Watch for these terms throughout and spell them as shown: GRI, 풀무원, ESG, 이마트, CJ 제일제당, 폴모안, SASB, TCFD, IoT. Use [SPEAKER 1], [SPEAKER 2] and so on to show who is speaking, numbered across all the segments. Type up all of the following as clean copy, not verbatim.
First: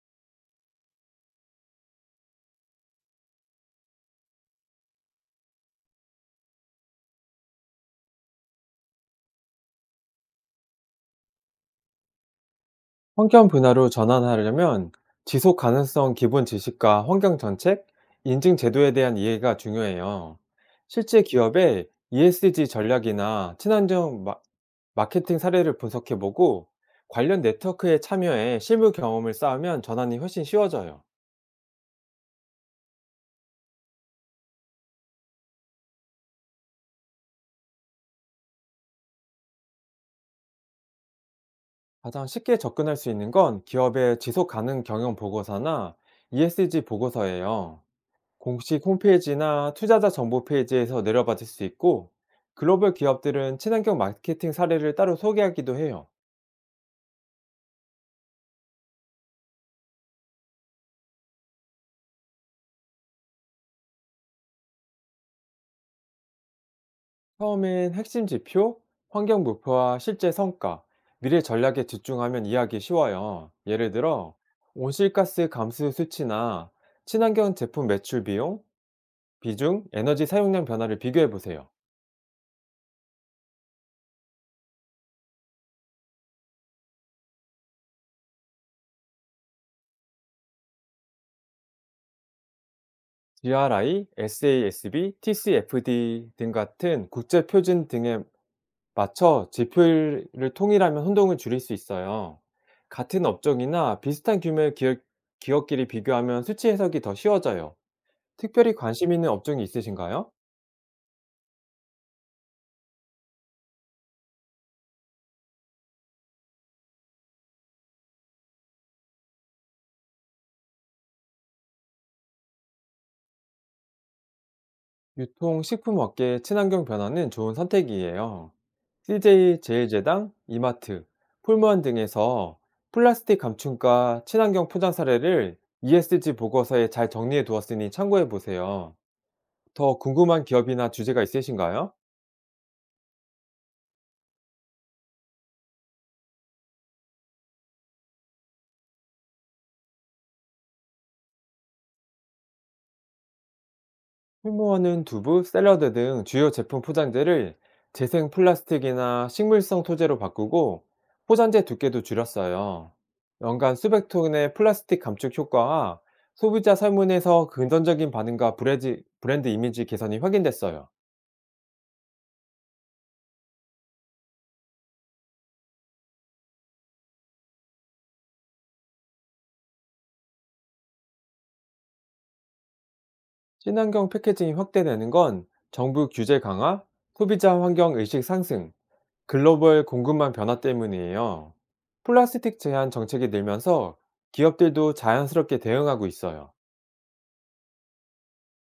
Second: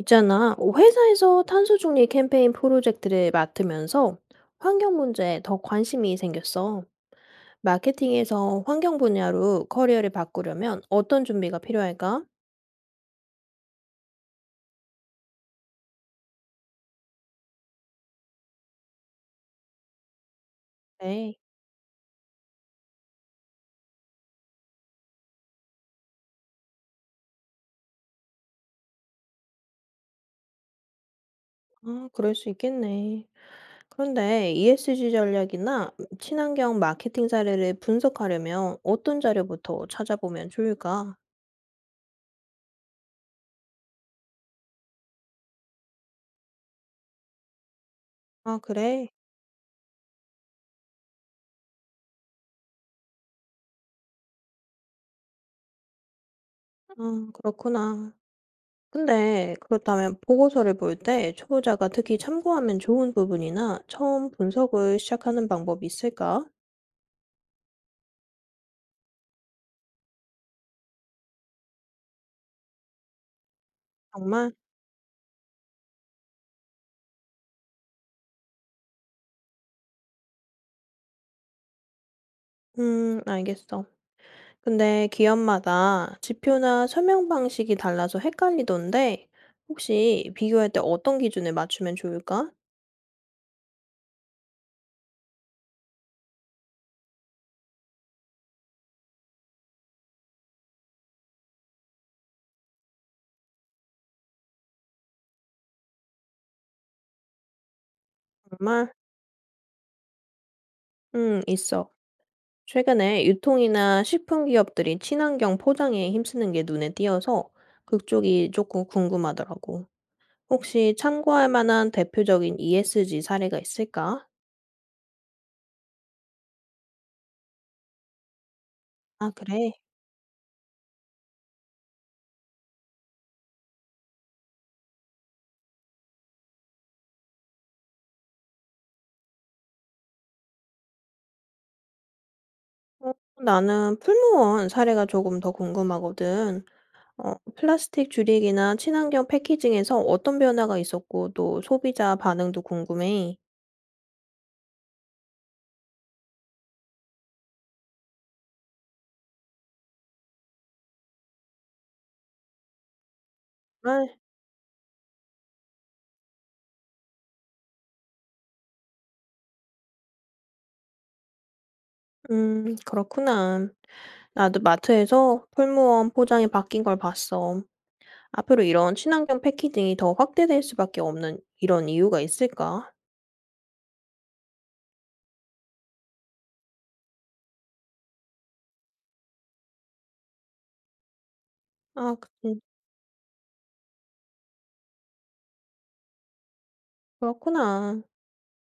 [SPEAKER 1] 있잖아, 회사에서 탄소 중립 캠페인 프로젝트를 맡으면서 환경 문제에 더 관심이 생겼어. 마케팅에서 환경 분야로 커리어를 바꾸려면 어떤 준비가 필요할까?
[SPEAKER 2] 환경 분야로 전환하려면 지속 가능성 기본 지식과 환경 정책, 인증 제도에 대한 이해가 중요해요. 실제
[SPEAKER 1] 에이,
[SPEAKER 2] 기업의 ESG 전략이나 마케팅 사례를 분석해보고 관련 네트워크에 참여해 실무 경험을 쌓으면 전환이 훨씬 쉬워져요.
[SPEAKER 1] 아, 그럴 수 있겠네. 그런데 ESG 전략이나 친환경 마케팅 사례를 분석하려면 어떤 자료부터 찾아보면 좋을까?
[SPEAKER 2] 가장 쉽게 접근할 수 있는 건 기업의 지속 가능 경영 보고서나 ESG 보고서예요.
[SPEAKER 1] 아,
[SPEAKER 2] 공식
[SPEAKER 1] 그래?
[SPEAKER 2] 홈페이지나 투자자 정보 페이지에서 내려받을 수 있고, 글로벌 기업들은 친환경 마케팅 사례를 따로 소개하기도 해요.
[SPEAKER 1] 아, 그렇구나. 근데 그렇다면 보고서를 볼 때 초보자가 특히 참고하면 좋은 부분이나 처음 분석을 시작하는 방법이 있을까?
[SPEAKER 2] 처음엔 핵심 지표, 환경 목표와 실제 성과, 미래 전략에 집중하면 이해하기 쉬워요. 예를 들어,
[SPEAKER 1] 정말?
[SPEAKER 2] 온실가스 감수 수치나 친환경 제품 매출 비용, 비중, 에너지 사용량 변화를 비교해 보세요.
[SPEAKER 1] 알겠어. 근데 기업마다 지표나 설명 방식이 달라서 헷갈리던데 혹시 비교할 때 어떤 기준에 맞추면 좋을까?
[SPEAKER 2] GRI, SASB, TCFD 등 같은 국제 표준 등의 맞춰 지표를 통일하면 혼동을 줄일 수 있어요. 같은 업종이나 비슷한 규모의 기업끼리 비교하면 수치 해석이 더 쉬워져요. 특별히
[SPEAKER 1] 정말?
[SPEAKER 2] 관심 있는 업종이 있으신가요?
[SPEAKER 1] 있어. 최근에 유통이나 식품 기업들이 친환경 포장에 힘쓰는 게 눈에 띄어서 그쪽이 조금 궁금하더라고. 혹시 참고할 만한 대표적인 ESG 사례가 있을까?
[SPEAKER 2] 유통, 식품 업계의 친환경 변화는 좋은 선택이에요.
[SPEAKER 1] 아,
[SPEAKER 2] CJ
[SPEAKER 1] 그래.
[SPEAKER 2] 제일제당, 이마트, 폴모안 등에서 플라스틱 감춘과 친환경 포장 사례를 ESG 보고서에 잘 정리해 두었으니 참고해 보세요. 더 궁금한 기업이나 주제가 있으신가요?
[SPEAKER 1] 어, 나는 풀무원 사례가 조금 더 궁금하거든. 어, 플라스틱 줄이기나 친환경 패키징에서 어떤 변화가 있었고, 또 소비자 반응도 궁금해.
[SPEAKER 2] 휴무어는 두부, 샐러드 등 주요 제품 포장재를 재생 플라스틱이나 식물성 소재로 바꾸고 포장재 두께도 줄였어요. 연간
[SPEAKER 1] 아,
[SPEAKER 2] 수백 톤의 플라스틱 감축 효과와 소비자 설문에서 긍정적인 반응과 브랜드 이미지 개선이 확인됐어요.
[SPEAKER 1] 그렇구나. 나도 마트에서 풀무원 포장이 바뀐 걸 봤어. 앞으로 이런 친환경 패키징이 더 확대될 수밖에 없는 이런 이유가 있을까?
[SPEAKER 2] 친환경 패키징이 확대되는 건 정부 규제 강화, 소비자 환경 의식 상승, 글로벌 공급망 변화 때문이에요.
[SPEAKER 1] 아, 그-
[SPEAKER 2] 플라스틱
[SPEAKER 1] 음,
[SPEAKER 2] 제한 정책이 늘면서 기업들도 자연스럽게 대응하고 있어요.
[SPEAKER 1] 그렇구나.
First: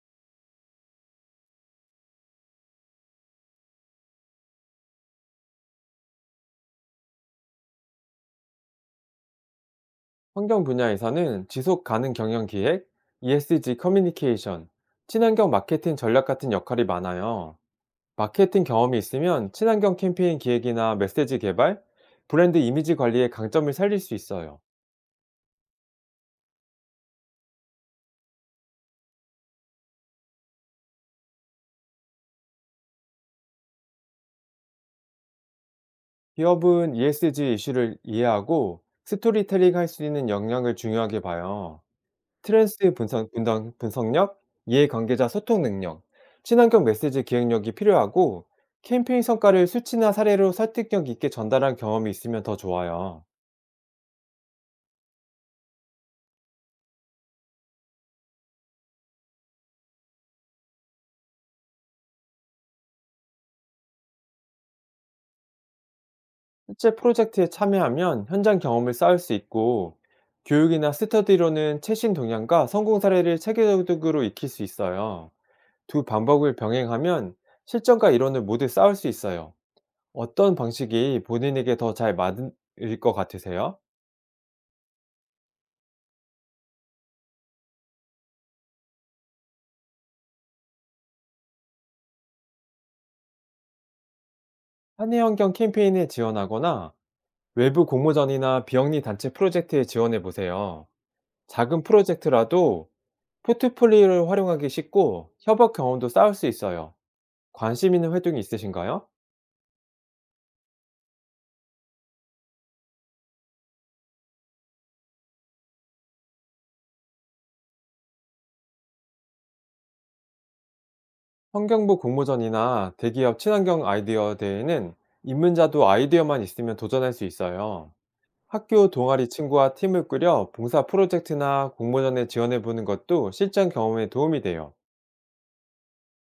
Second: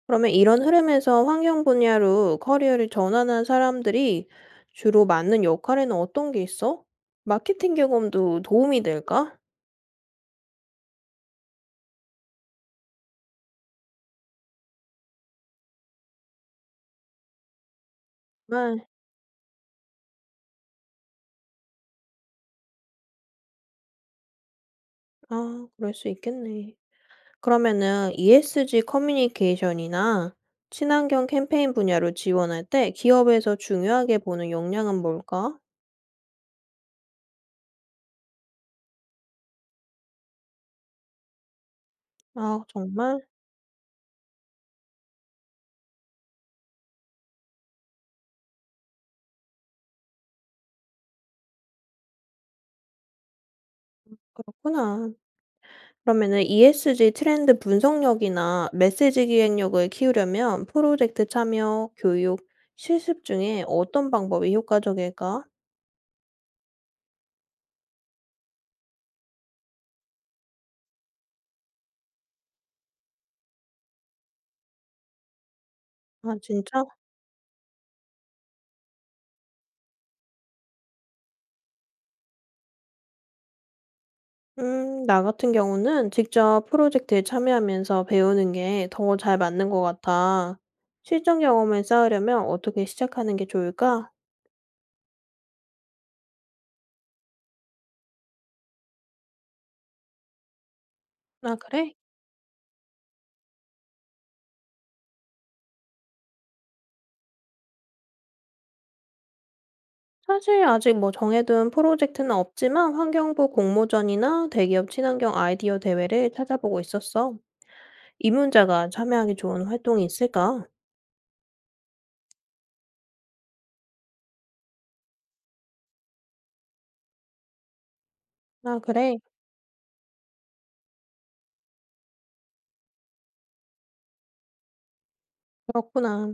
[SPEAKER 1] 그러면 이런 흐름에서 환경 분야로 커리어를 전환한 사람들이 주로 맡는 역할에는 어떤 게 있어? 마케팅 경험도 도움이 될까?
[SPEAKER 2] 환경 분야에서는 지속 가능 경영 기획, ESG 커뮤니케이션, 친환경 마케팅 전략 같은 역할이 많아요. 마케팅
[SPEAKER 1] 정말?
[SPEAKER 2] 경험이 있으면 친환경 캠페인 기획이나 메시지 개발, 브랜드 이미지 관리에 강점을 살릴 수 있어요.
[SPEAKER 1] 아, 그럴 수 있겠네. 그러면은 ESG 커뮤니케이션이나 친환경 캠페인 분야로 지원할 때 기업에서 중요하게 보는 역량은 뭘까?
[SPEAKER 2] 기업은 ESG 이슈를 이해하고 스토리텔링 할 수 있는 역량을 중요하게 봐요.
[SPEAKER 1] 아,
[SPEAKER 2] 스트레스 분
[SPEAKER 1] 정말?
[SPEAKER 2] 석 분당 분석력, 이해관계자 소통 능력, 친환경 메시지 기획력이 필요하고 캠페인 성과를 수치나 사례로 설득력 있게 전달한 경험이 있으면 더 좋아요.
[SPEAKER 1] 그렇구나. 그러면은 ESG 트렌드 분석력이나 메시지 기획력을 키우려면 프로젝트 참여, 교육, 실습 중에 어떤 방법이 효과적일까?
[SPEAKER 2] 실제 프로젝트에 참여하면 현장 경험을 쌓을 수 있고 교육이나 스터디로는 최신 동향과 성공 사례를 체계적으로 익힐 수 있어요. 두
[SPEAKER 1] 아,
[SPEAKER 2] 방법을
[SPEAKER 1] 진짜?
[SPEAKER 2] 병행하면 실전과 이론을 모두 쌓을 수 있어요. 어떤 방식이 본인에게 더 잘 맞을 것 같으세요?
[SPEAKER 1] 나 같은 경우는 직접 프로젝트에 참여하면서 배우는 게 더 잘 맞는 것 같아. 실전 경험을 쌓으려면 어떻게 시작하는 게 좋을까?
[SPEAKER 2] 한해환경 캠페인에 지원하거나 외부 공모전이나 비영리 단체 프로젝트에 지원해 보세요.
[SPEAKER 1] 아,
[SPEAKER 2] 작은
[SPEAKER 1] 그래?
[SPEAKER 2] 프로젝트라도 포트폴리오를 활용하기 쉽고 협업 경험도 쌓을 수 있어요. 관심 있는 활동이 있으신가요?
[SPEAKER 1] 사실 아직 뭐 정해둔 프로젝트는 없지만 환경부 공모전이나 대기업 친환경 아이디어 대회를 찾아보고 있었어. 이문자가 참여하기 좋은 활동이 있을까?
[SPEAKER 2] 환경부 공모전이나 대기업 친환경 아이디어 대회는 입문자도 아이디어만 있으면 도전할 수 있어요.
[SPEAKER 1] 아,
[SPEAKER 2] 학교
[SPEAKER 1] 그래.
[SPEAKER 2] 동아리 친구와 팀을 꾸려 봉사 프로젝트나 공모전에 지원해 보는 것도 실전 경험에 도움이 돼요.
[SPEAKER 1] 그렇구나.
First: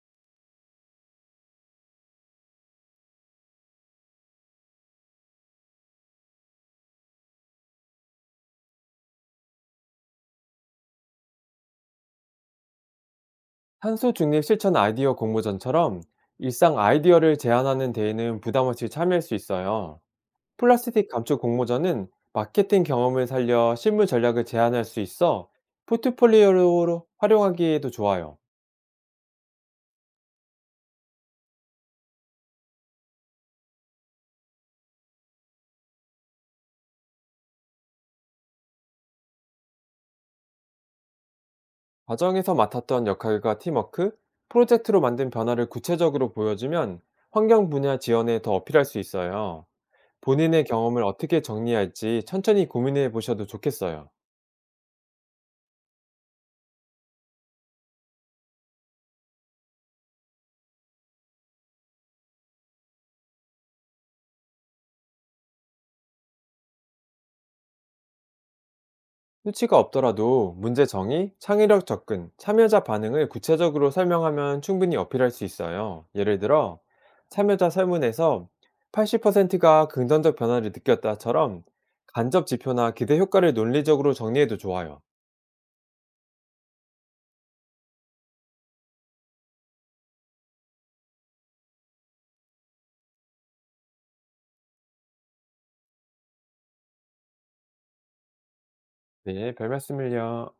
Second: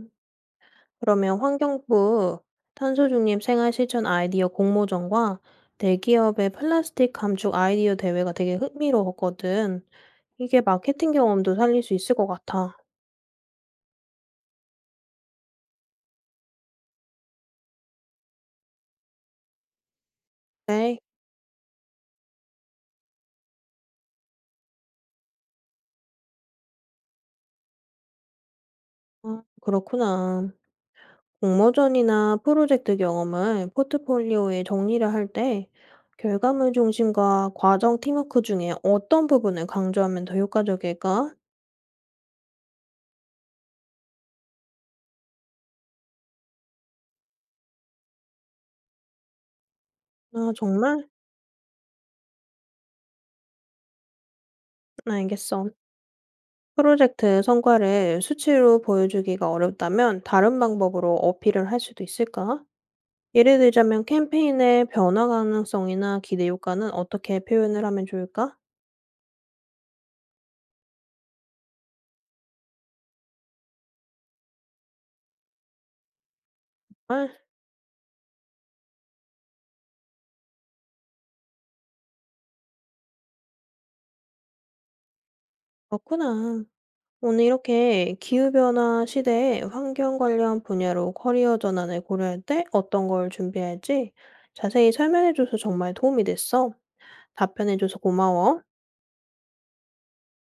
[SPEAKER 1] 그러면 환경부 탄소중립 생활실천 아이디어 공모전과 대기업의 플라스틱 감축 아이디어 대회가 되게 흥미로웠거든. 이게 마케팅 경험도 살릴 수 있을 것 같아.
[SPEAKER 2] 탄소 중립 실천 아이디어 공모전처럼 일상 아이디어를 제안하는 대회는 부담 없이 참여할 수 있어요.
[SPEAKER 1] 네.
[SPEAKER 2] 플라스틱 감축 공모전은 마케팅 경험을 살려 실무 전략을 제안할 수 있어 포트폴리오로 활용하기에도 좋아요.
[SPEAKER 1] 아, 그렇구나. 공모전이나 프로젝트 경험을 포트폴리오에 정리를 할 때 결과물 중심과 과정 팀워크 중에 어떤 부분을 강조하면 더 효과적일까?
[SPEAKER 2] 과정에서 맡았던 역할과 팀워크, 프로젝트로 만든 변화를 구체적으로 보여주면 환경 분야 지원에 더 어필할 수 있어요.
[SPEAKER 1] 아,
[SPEAKER 2] 본인의 경험을
[SPEAKER 1] 정말?
[SPEAKER 2] 어떻게 정리할지 천천히 고민해 보셔도 좋겠어요.
[SPEAKER 1] 알겠어. 프로젝트 성과를 수치로 보여주기가 어렵다면 다른 방법으로 어필을 할 수도 있을까? 예를 들자면 캠페인의 변화 가능성이나 기대 효과는 어떻게 표현을 하면 좋을까?
[SPEAKER 2] 수치가 없더라도 문제 정의, 창의력 접근, 참여자 반응을 구체적으로 설명하면 충분히 어필할 수 있어요. 예를 들어,
[SPEAKER 1] 아,
[SPEAKER 2] 참여자 설문에서 80%가 긍정적 변화를 느꼈다처럼 간접 지표나 기대 효과를 논리적으로 정리해도 좋아요.
[SPEAKER 1] 그렇구나. 오늘 이렇게 기후변화 시대에 환경 관련 분야로 커리어 전환을 고려할 때 어떤 걸 준비할지 자세히 설명해줘서 정말 도움이 됐어. 답변해줘서 고마워.
[SPEAKER 2] 네, 별 말씀을요.